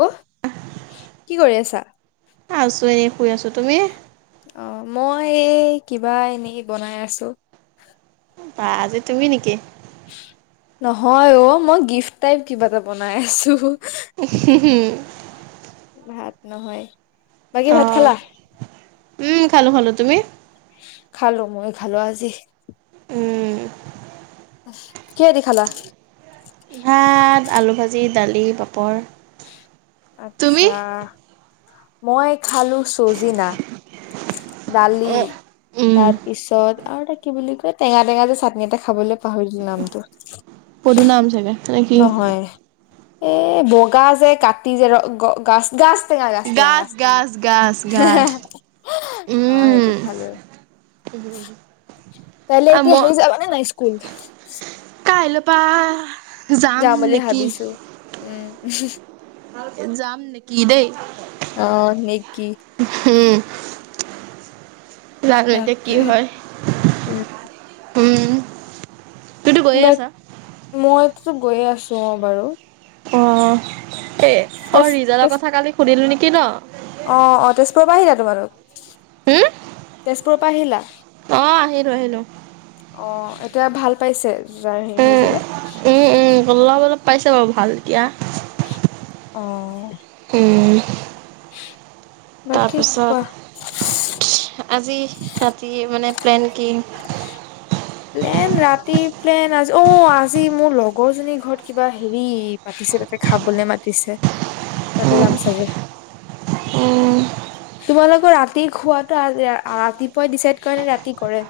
ল্ল। কি কৰি আছা? এহ আছোঁ, এনে শুই আছোঁ। তুমি? অহ। মই এই কিবা এনেকেই বনাই আছোঁ। বা। আজি তুমি নেকি? নহয় অ। মই গিফ্ট টাইপ কিবা এটা বনাই আছোঁ। উহ্ হুম হুম। ভাত নহয়। বাকী ভাত খালা? উম খালো খালো। তুমি? খালোঁ। মইয়ো খালো আজি। উম। কিহেদি খালা? ভাত, আলু ভাজি, দালি, পাপৰ। তুমি আচ্ছা। মই খালোঁ চজিনা। দালি, উম তাৰ পিছত, আৰু এটা কি বুলি কয়, টেঙা টেঙা যে চাটনি এটা খাবলৈ, পাহৰিলোঁ নামটো। পদুনা, আম চাগে, তেনে কি? এহ বগা যে কাট টি যে ৰ গ গাছ গাছ টেঙা গাজ টেঙা গাছ গাজ টেঙা গাছ গাছ হে হে গাছ অ উম সেইটো খালো। কাইলে আ এতিয়া মই হেৰি যাবা নে নাই স্কুল? কাইলৈ পা যাম বুলি ভাবিছো, উম। যাম নেকি দেই, অ' নেকি? হুম। জানো এতিয়া তাকে। কি হয়। উম হুম। বাট, মই গৈয়ে আছোঁ অ'! বাৰু। অ'! এ, তেজ অ'! ৰিজাল্টৰ তেজ কথা কালি সুধিলো নেকি? কি ন'? অ'! অ'! তেজপুৰৰ পৰা আহিলা তোমালোক? তেজপুৰত পা আহিলা? অ'! আহিলোঁ, আহিলোঁ। অ'! এতিয়া ভাল পাইছে? যাৰ হেৰি উম হৈছিলে? উম উম অলপ, অলপ পাইছে বাৰু ভাল এতিয়া। অঁ! উম! [inaudible] বাকী কোৱা? তাৰপিছত, আজি ৰাতি মানে প্লেন কি? প্লেন ৰাতি প্লেন আজি অ'! আজি মোৰ লগৰ জনীৰ ঘৰত কিবা হেৰি, পাতিছে তাতে খাবলে মাতিছে, তাতে যাম চাগে। তোমালোকৰ ৰাতি খোৱাতো আগ ৰাতিপুৱাই ডিচাইড কৰে নে ৰাতি কৰে?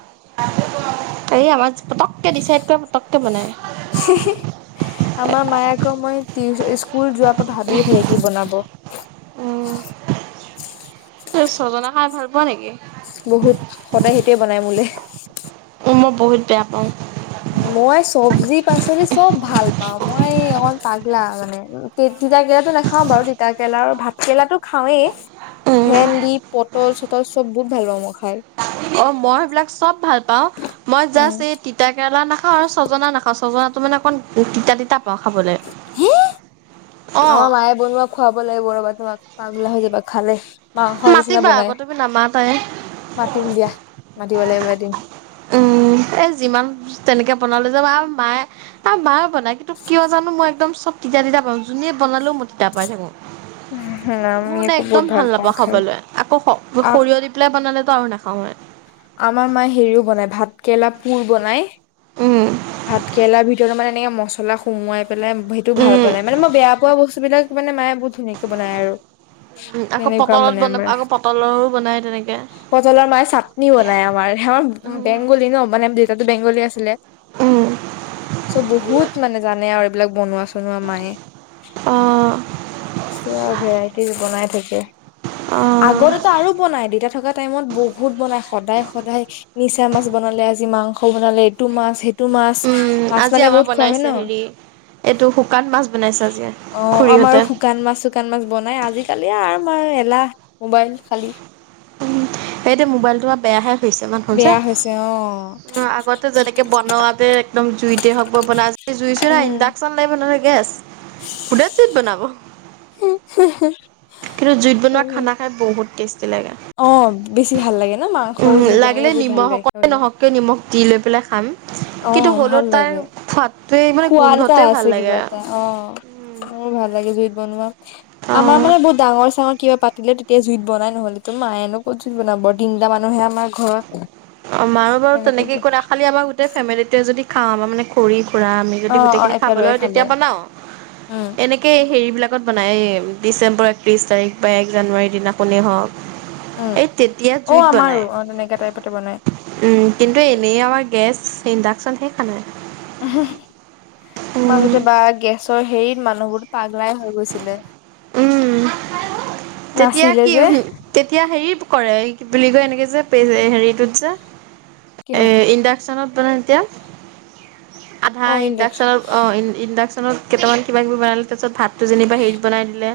এই আমাৰ পটককে ডিচাইড কৰে পটককে বনায়। হি! হি! আমাৰ মায়ে আকৌ মই টিউ স্কুল যোৱাৰ পৰা ভাবিয়ে থাকে কি বনাব। ছজনা খাই ভাল পোৱা নেকি? বহুত, সদায় সেইটোৱে বনাই মোলে। মই বহুত বেয়া পাওঁ। মই চবজি পাচলি চব ভাল পাওঁ। মই অকণ পাগলা মানে, তিতা কেৰেলাটো নাখাওঁ বাৰু, তিতা কেৰেলা আৰু ভাত কেৰেলাটো খাওঁৱেই ভেন্দি, পটল চটল চব বহুত ভাল পাওঁ মই খাই। অ'! মই সেইবিলাক চব ভাল পাওঁ। মই উম জাষ্ট এই তিতা কেৰেলা নাখাওঁ আৰু ছজনা নাখাওঁ। ছজনা ত' মানে অকণ তিতা তিতা পাওঁ খাবলৈ হে? অঁ আমাৰ মায়ে বনোৱা খুৱাব লাগিব ৰ তোমাক, পাগলা হৈ যাবা খালে। মাংসৰ নিচিনা মাতিবা বনাই আকৌ তুমি নামাতাই? মাতিম দিয়া মাতিব লাগিব এদিন উম, এ, যিমান তেনেকে বনালে মায়ে আৰু মায়ে বনায়। কিন্তু, কিয় জানোঁ মই একদম চব তিতা তিতা পাওঁ, যোনে বনালেও মই তিতা পাই থাকোঁ। মোৰ আমি মানে আকৌ একদম বহুত ভাল পাওঁ। নাপাওঁ খাই খাবলৈ, আকৌ স আ সৰিয়হ দি পেলাই বনালে আৰু নেখাওঁ মই। আমাৰ মায়ে হেৰিও বনায়, ভাত কেৰেলাৰ পুৰ বনাই। উম, ভাত কেৰেলাৰ ভিতৰত মানে, এনেকে মছলা সোমোৱাই পেলাই সেইটো ভাল উম, বনাই, মানে মই, বেয়া পোৱা বস্তু বস্তু বিলাক মানে, মায়ে বহুত ধুনিয়াকে বনায় আৰু। উম, আকৌ তেনেকুৱা পটলত মানে বনাব আমাৰ, আকৌ পটলৰো বনাই তেনেকে। পটলৰ মায়ে চাটনি বনাই আমাৰ, আমাৰ উম, বেংগলী ন' মানে তাতো বেংগলী আছিলে। উম, চ বহুত মানে জানে আৰু এইবিলাক বনোৱা চনোৱা মায়ে। অ', পুৰা ভেৰাইটিজ বনাই থাক [unintelligible] অ', আগতেটো আৰু বনাই দেতা থকাত টাইমত বহুত বনাই সদায় সদায় মিছা মাছ বনালে আজি, মাংস বনালে, এইটো মাছ, সে টো মাছ উম, মাছ আজি মানে আমাৰ বহুত খোৱা হয় ন। বনাইছে হেৰি এইটো শুকান মাছ বনাইছে আজি অঁ আমাৰ খুৰীহঁতে। শুকান মাছ চোকান মাছ বনাই আজিকালি আমাৰ এলাহ, মোবাইল খালী। উম এটো মোবাইলটো আ বেয়াহে হৈছে ইমান বেয়া হৈছে অ [unintelligible] আগতে যেনেকে বনোৱা তে একদম জুইতে হওক বা [unintelligible] যদি জুই চুই নাই ইণ্ডাকশচন লাগিব নহ গেছ [unintelligible] জুইত বনাব। কিন্তু জুইত বনোৱা খানা খাই বহ টেষ্টি লাগে। অঁ, বেছি ভাল লাগে। ন মাংসও উম জুইত বনালে লাগিলে বহুত ভাল নিমখ লাগে অকণে খাবলৈ নহওঁক কিয় নিমখ দি লৈ পেলাই খাম অ কিন্তু হ'লেও ভাল তাৰ লাগে খোৱা সোৱাদ এটা আছে কিবা এটা অঁ। মোৰ ভাল লাগে জুইত বনোৱা। অ আমাৰ মানে বহুত ডাঙৰ চাঙৰ কিবা পাতিলে তেতিয়া জুইত বনাই নহলেতো মায়েনো ক'ত জুত বনাব? তিনিটা মানুহহে আমাৰ। ঘৰত আমাৰো বাৰু তেনেকে একো নাই খালি আমাৰ গোটেই ফেমিলিটোৱে যদি [unintelligible] মানে খৰিত পুৰা আমি অ যদি অ গোটেইখিনি খাব একেলগে লয় খালে তেতিয়া বনাও, উম এনেকেই হেৰি বিলাকত বনায় ডিচেম্বৰ একত্ৰিছ তাৰিখ বা এক জানুৱাৰীৰ দিনাখনেই হওক উম, এই তেতিয়া অঁ জুইত আমাৰো বনায় অঁ তেনেকা টাইপত বনায় উম কিন্তু এনেই আমাৰ গেছ, ইণ্ডাকচন সেই খানাই। [unintelligible] মাজতে বা গেছ হেৰি মানুহবোৰটো পাগলাই হৈ গৈছিলে। উম' তেতিয়া নাছিলে কি যে তেতিয়া হেৰি কৰে। কি বুলি কয় এনেকে যে পেজ হেৰিটোত যে, কিহত এ ইণ্ডাকচনত [unintelligible] এতিয়া আধা অ ইণ্ডাকচন ইণ্ডাকচনৰ অঁ ইন ইণ্ডাক নত কেইটামান কিবা-কিবি বনালে তাৰ পিছত ভাত, তো যেনিবা হেৰিত বনাই দিলে।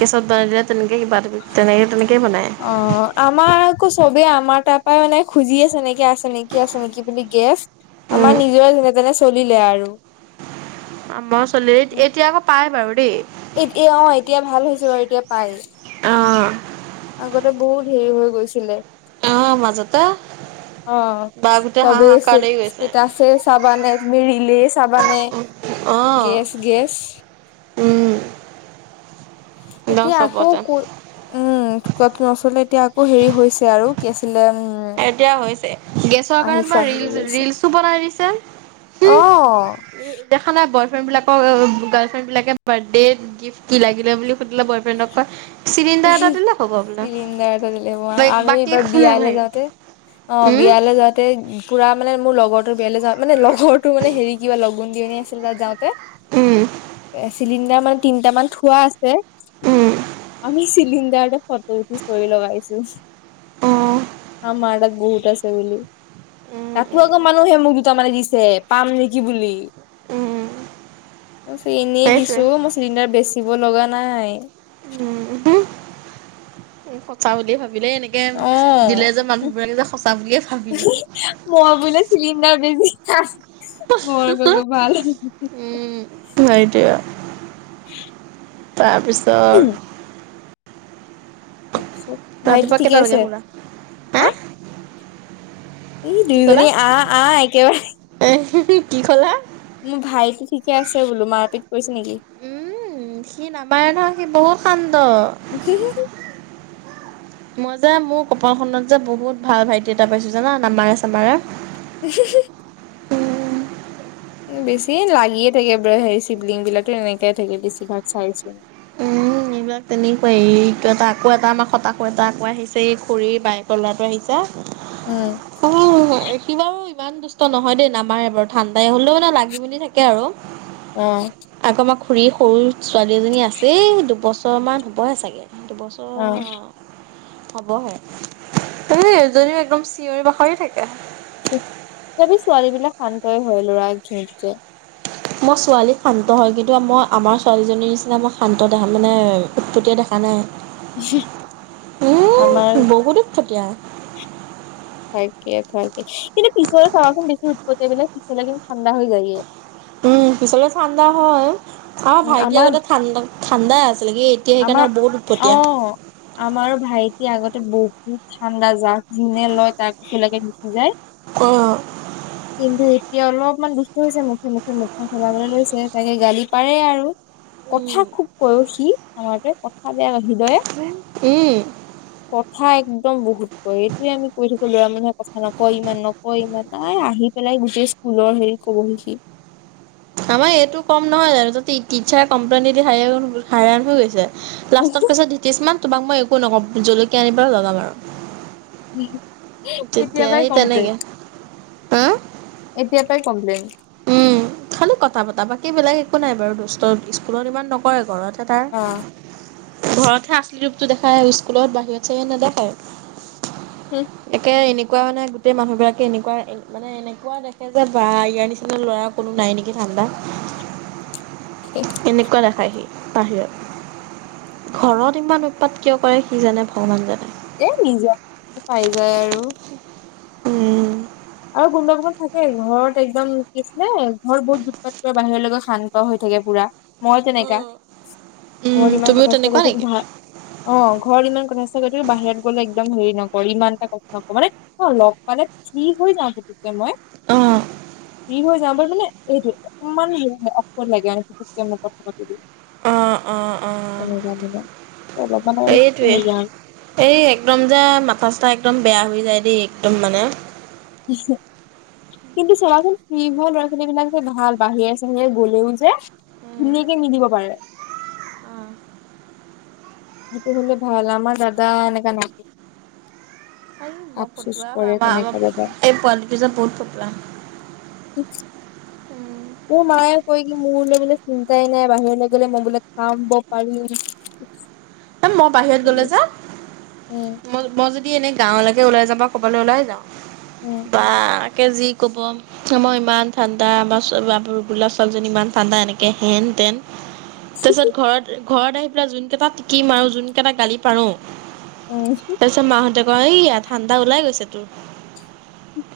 গেছত বনাই দিলে তেনেকে কিবা কিবি তেনেকে তেনেকেই বনায় অঁ' আমাৰ আকৌ চবেই আমাৰ তাৰপৰা মানে খুজি আছে নেকি, আছে নেকি, আছে নেকি বুলি গেছ। আমাৰ উম নিজৰে যেনে তেনে চলিলে আৰু। আমাৰ চলি এতিয়া আকৌ পাই বাৰু দেই। এতিয়া অঁ এতিয়া ভাল হৈছে বাৰু এতিয়া। পাই। অ আগতে বহুত হেই হৈ গৈছিলে। অ মাজতে অঁ' বা গোটেই চবেই হাহাকাৰ চে লাগি গৈছে ষ্টেটাচে চাবা নে তুমি ৰীলে চ চাবানে, অ গেছ-গেছ, উম। একদম এতিয়া আকৌ চবতে ক উম। টো আচলতে এতিয়া আকৌ হেৰি হৈছে আৰু কি আছিলে উম। এতিয়া হৈছে। গেছৰ কাৰণ আহিছে বা আহিব ধৰিছে ৰিলচ-ৰিলচো বনাই দিছে, অ উম, দেখা নাই ব বয়ফ্ৰেণ্ড বিলাকক গাৰ্লফ্ৰেণ্ড বিলাকে বাৰ্থডে গিফ্ট কি লাগিলে বুলি সুধিলে বয় ফ্ৰেণ্ডক কয় চিলিণ্ডাৰ এটা দিলে হ'ব বোলে। চিলিণ্ডাৰ লাগিলে হব আমি বাকী এইবাৰ একো বিয়ালৈ নালাগে। যাওঁ তে, অঁ উম, বিয়ালৈ যাতে পুৰা মানে মোৰ লগৰ তোৰ বিয়ালে যাওঁ মানে লগৰ তো মানে হেৰি কিবা লগুণদিয়নি আছিল তাত উম, যাওঁতে। চিলিন এ মানে তিনিটা মান থোৱা আছে। উম, আমি চিলিণ্ডাৰটা ফটো উঠি স্ত'ৰী লগাইচো অ', [unintelligible] বহুত আছে বুলি। উম, তাতো উম, আকৌ মানুহে মোক দুটা মান ৰী যে পাম নেকি বুলি। উম, মই এনেই সেইটোৱে দিছো অ' মোৰ চিলিণ্ডাৰ বেছি দিব লগা নাই। এই সঁচা বুলিয়ে ভাব দিলে এনেকে দিলে যে অ মানুহবিলাকে যে সঁচা বুলিয়ে ভাবি মই লয়। তাচ্। মোৰ খবৰ ভাল। উম, [inaudible] প্ৰা বিছাৰ তাৰপিছত ভাইটি ৰাতিপুৱা ঠিকে কেইটা লৈকে আছে শুলা? এই কি দুয়োজনী আহ আহ একেবাৰে। কি কি কলা? মোৰ ভাইটি ঠিকে আছে বোলো মাৰ পিত উম সি নাপায় নহ সি বহুত সান উম। মই যে মোৰ কপালখনত যে বহুত ভাল ভাইটি এটা পাইছো জানা নামাৰে চামাৰে। [inaudible] বেছি লাগিয়ে থাকে হেৰি চিভলিং বিলাকো এনেকাই থাকে বেছিভাগ চাইছো। উম, এইবিলাক তেনেকুৱায়ে এই এটা আকৌ এটা আমাৰ সটা আকৌ আহিছে এই খড়ীৰ বাইয়েকৰ ল'ৰাটো আহিছে। উম উম একেবাৰে ইমান দুষ্ট নহয় দেই নামাৰ বাৰু ঠাণ্ডাই হ'লেও মানে লাগি মেলি থাকে আৰু। উম। আকৌ আমাৰ খুৰীৰ সৰু ছোৱালী এজনী আছে দুবছৰ ছ'মান হ'বহে চাগে। দুবছৰ অ অহ। হবহে এজনীও একদম চিঞৰি বাখৰি থাকে। তথাপি ছোৱালী বিলাক শান্তই হয় ল'ৰা। মোৰ ছোৱালী শান্ত হয় কিন্তু মই আমাৰ ছোৱালীজনীৰ নিচিনা মই শান্ত দেখা মানে উৎপতটিয়া দেখা নাই। উম আমাৰ বহুত উত পটিয়া। তাকে তাকে কিন্তু পিছলৈ চাৱাচোন বেছি উৎপটিয়া বিলোক পিছলৈ কিন্তু ঠাণ্ডা হৈ যায়। উম পিছলে ঠাণ্ডা হয়। আমাৰ ভাইটি আগতে ঠাণ্ডা ঠাণ্ডা। আমাৰ অহ আমাৰ ভাইটি আগতে বহু। বহুত ঠাণ্ডা জাক যুনে লয় তাক‌ একেলগে গুচি যায়। অ। কিন্তু। এতিয়া অলপমান দুষ্ট হৈছে মুখে মুখে মুখখন চলাবলৈ লৈছে তাকে গালি পাৰে আৰু। কথা খুব কয় অ' সি। নহয় ৰে‌ কথাত। হুম [unintelligible] ম‌ই বহুত ক‌য় এইটোয়ে আমি কৈ থাকো। লৰা মানুহে কথা নকয় ইমান নকয় ইমান নাই আহি পেলাই গোটেই স্কুলৰ হেৰি কব সি। আমাৰ এইটো কম নহয় জানো তাতে টীছাৰে কমপ্লেইন দি দি হাইৰান হৈ গৈছে। লাষ্টত কৈছে ধ্ৰীতিস্মান তোমাক মই একো নক‌ওঁ জলকীয়া আনি পেলায় লগাম আৰু [inaudible] এতিয়া তেতিয়া পৰাই সি কমপ্লেইন তেনেকে অ ' এতিয়াৰ পৰাই কমপ্লেন। উম খালি কথা পতা বাকীবিলাক একো নাই বাৰু দুষ্ট স্কুলত ইমান নকৰে ঘৰত [unintelligible] তাৰ অ ঘৰতহে আচলি ৰূপটো দেখায়, স্কুলত বাহিৰত চাগে নেদেখায়। একে এনে এনেকুৱা মানে গোটেই মানুহ বিলাকে এনেকুৱা মানে এনেকুৱা দেখে যে বা ইয়াৰ নিচিনা ল'ৰা কোনো নাই নেকি ঠাণ্ডা। এনেকুৱা নাখায় সি। বাহিৰত ঘৰত ইমান উৎপাত কিয় কৰে সি জানে ভগৱান জানে। এ নিজা পাই যায় আৰু। উম [unintelligible] থাকে ঘৰত একদম কি আছিলে ঘৰত বহুত উৎপাত কৰে বাহিৰলৈ গৈ শান্ত হৈ থাকে পুৰা মই তেনেকা উম ঘৰত ইমান তুমিও কথা চথা তেনেকুৱা কৰি থাকে নেকি ভাল অ' ঘৰত ইমান। [unintelligible] বাহিৰত গ'লে একদম হেৰি নকৰে ইমান এটা কথা নকওঁ মানে লগ পালে ফ্ৰী [unintelligible] পুতুককে মই অ' [unintelligible] অ 'অ 'অ তেনেকা মানে অলপমান আৰু 'সেইটোৱে নিজান এই একদম যে মাথা চাথা একদম বেয়া হৈ যায় দেই একদম মানে। কিন্তু চাবাচোন ফ্ৰী হোৱা ল'ৰা ছোৱালী বিলাক যে ভাল বাহিৰে চাহিৰে গলেও যে উম। ধুনীয়াকে নিদিব পাৰে। অ সেইটো হলে ভাল আমাৰ দাদা এনেকা নাই। সেই বৰ আফচোচ ফটুৱা হয় কৰে তেনেকা দাদা আমাৰ এই পোৱালি যে বহুত ফটুৱা। কৈ কি মোৰলৈ বোলে চিন্তাই নাই বাহিৰলৈ গ'লে মই বোলে খাম পাৰিম [unintelligible] ও মই বাহিৰত গলো যে। উম মই। যদি এনে গাঁৱলৈকে ওলাই যওঁ ক'বালে ওলাই যাও। উম বা তাকে যি ক'ব মই ইমান ঠাণ্ডা আমাৰ গোলাপ চালজন ইমান ঠাণ্ডা এনেকে হেনতেন। তাৰ পিছত ঘৰত ঘৰত আহি পেলাই যোনকেই তাত কি মাৰো যোন কেইটা গালি পাৰো। উম তাৰ পাছত মা হতে এয়া ঠাণ্ডা ওলাই গৈছে তোৰ।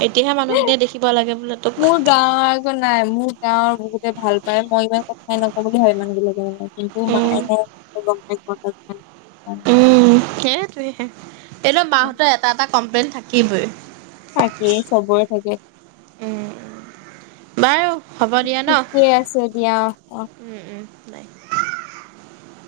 এতিয়াহে মানুহখিনিয়ে দেখিব লাগে বোলে তোক মোৰ গাঁৱৰ এজন নাই মোৰ গাঁৱৰ বহুত ভাল পায় মই ইমান কথাই নক'ম বুলি ভাবে মানুহ বিলাকে মানে [unintelligible] কিন্তু উম মায়ে মোক কব। এক [inaudible] হেথেৰি এইটো মা হতৰ এটা এটা কমপ্লেইন থাকিবই। থাকেই চবৰে থাকে উম বাৰু হ'ব দিয়া ন' ঠিকেই আছে দিয়া অ। নাই [unintelligible]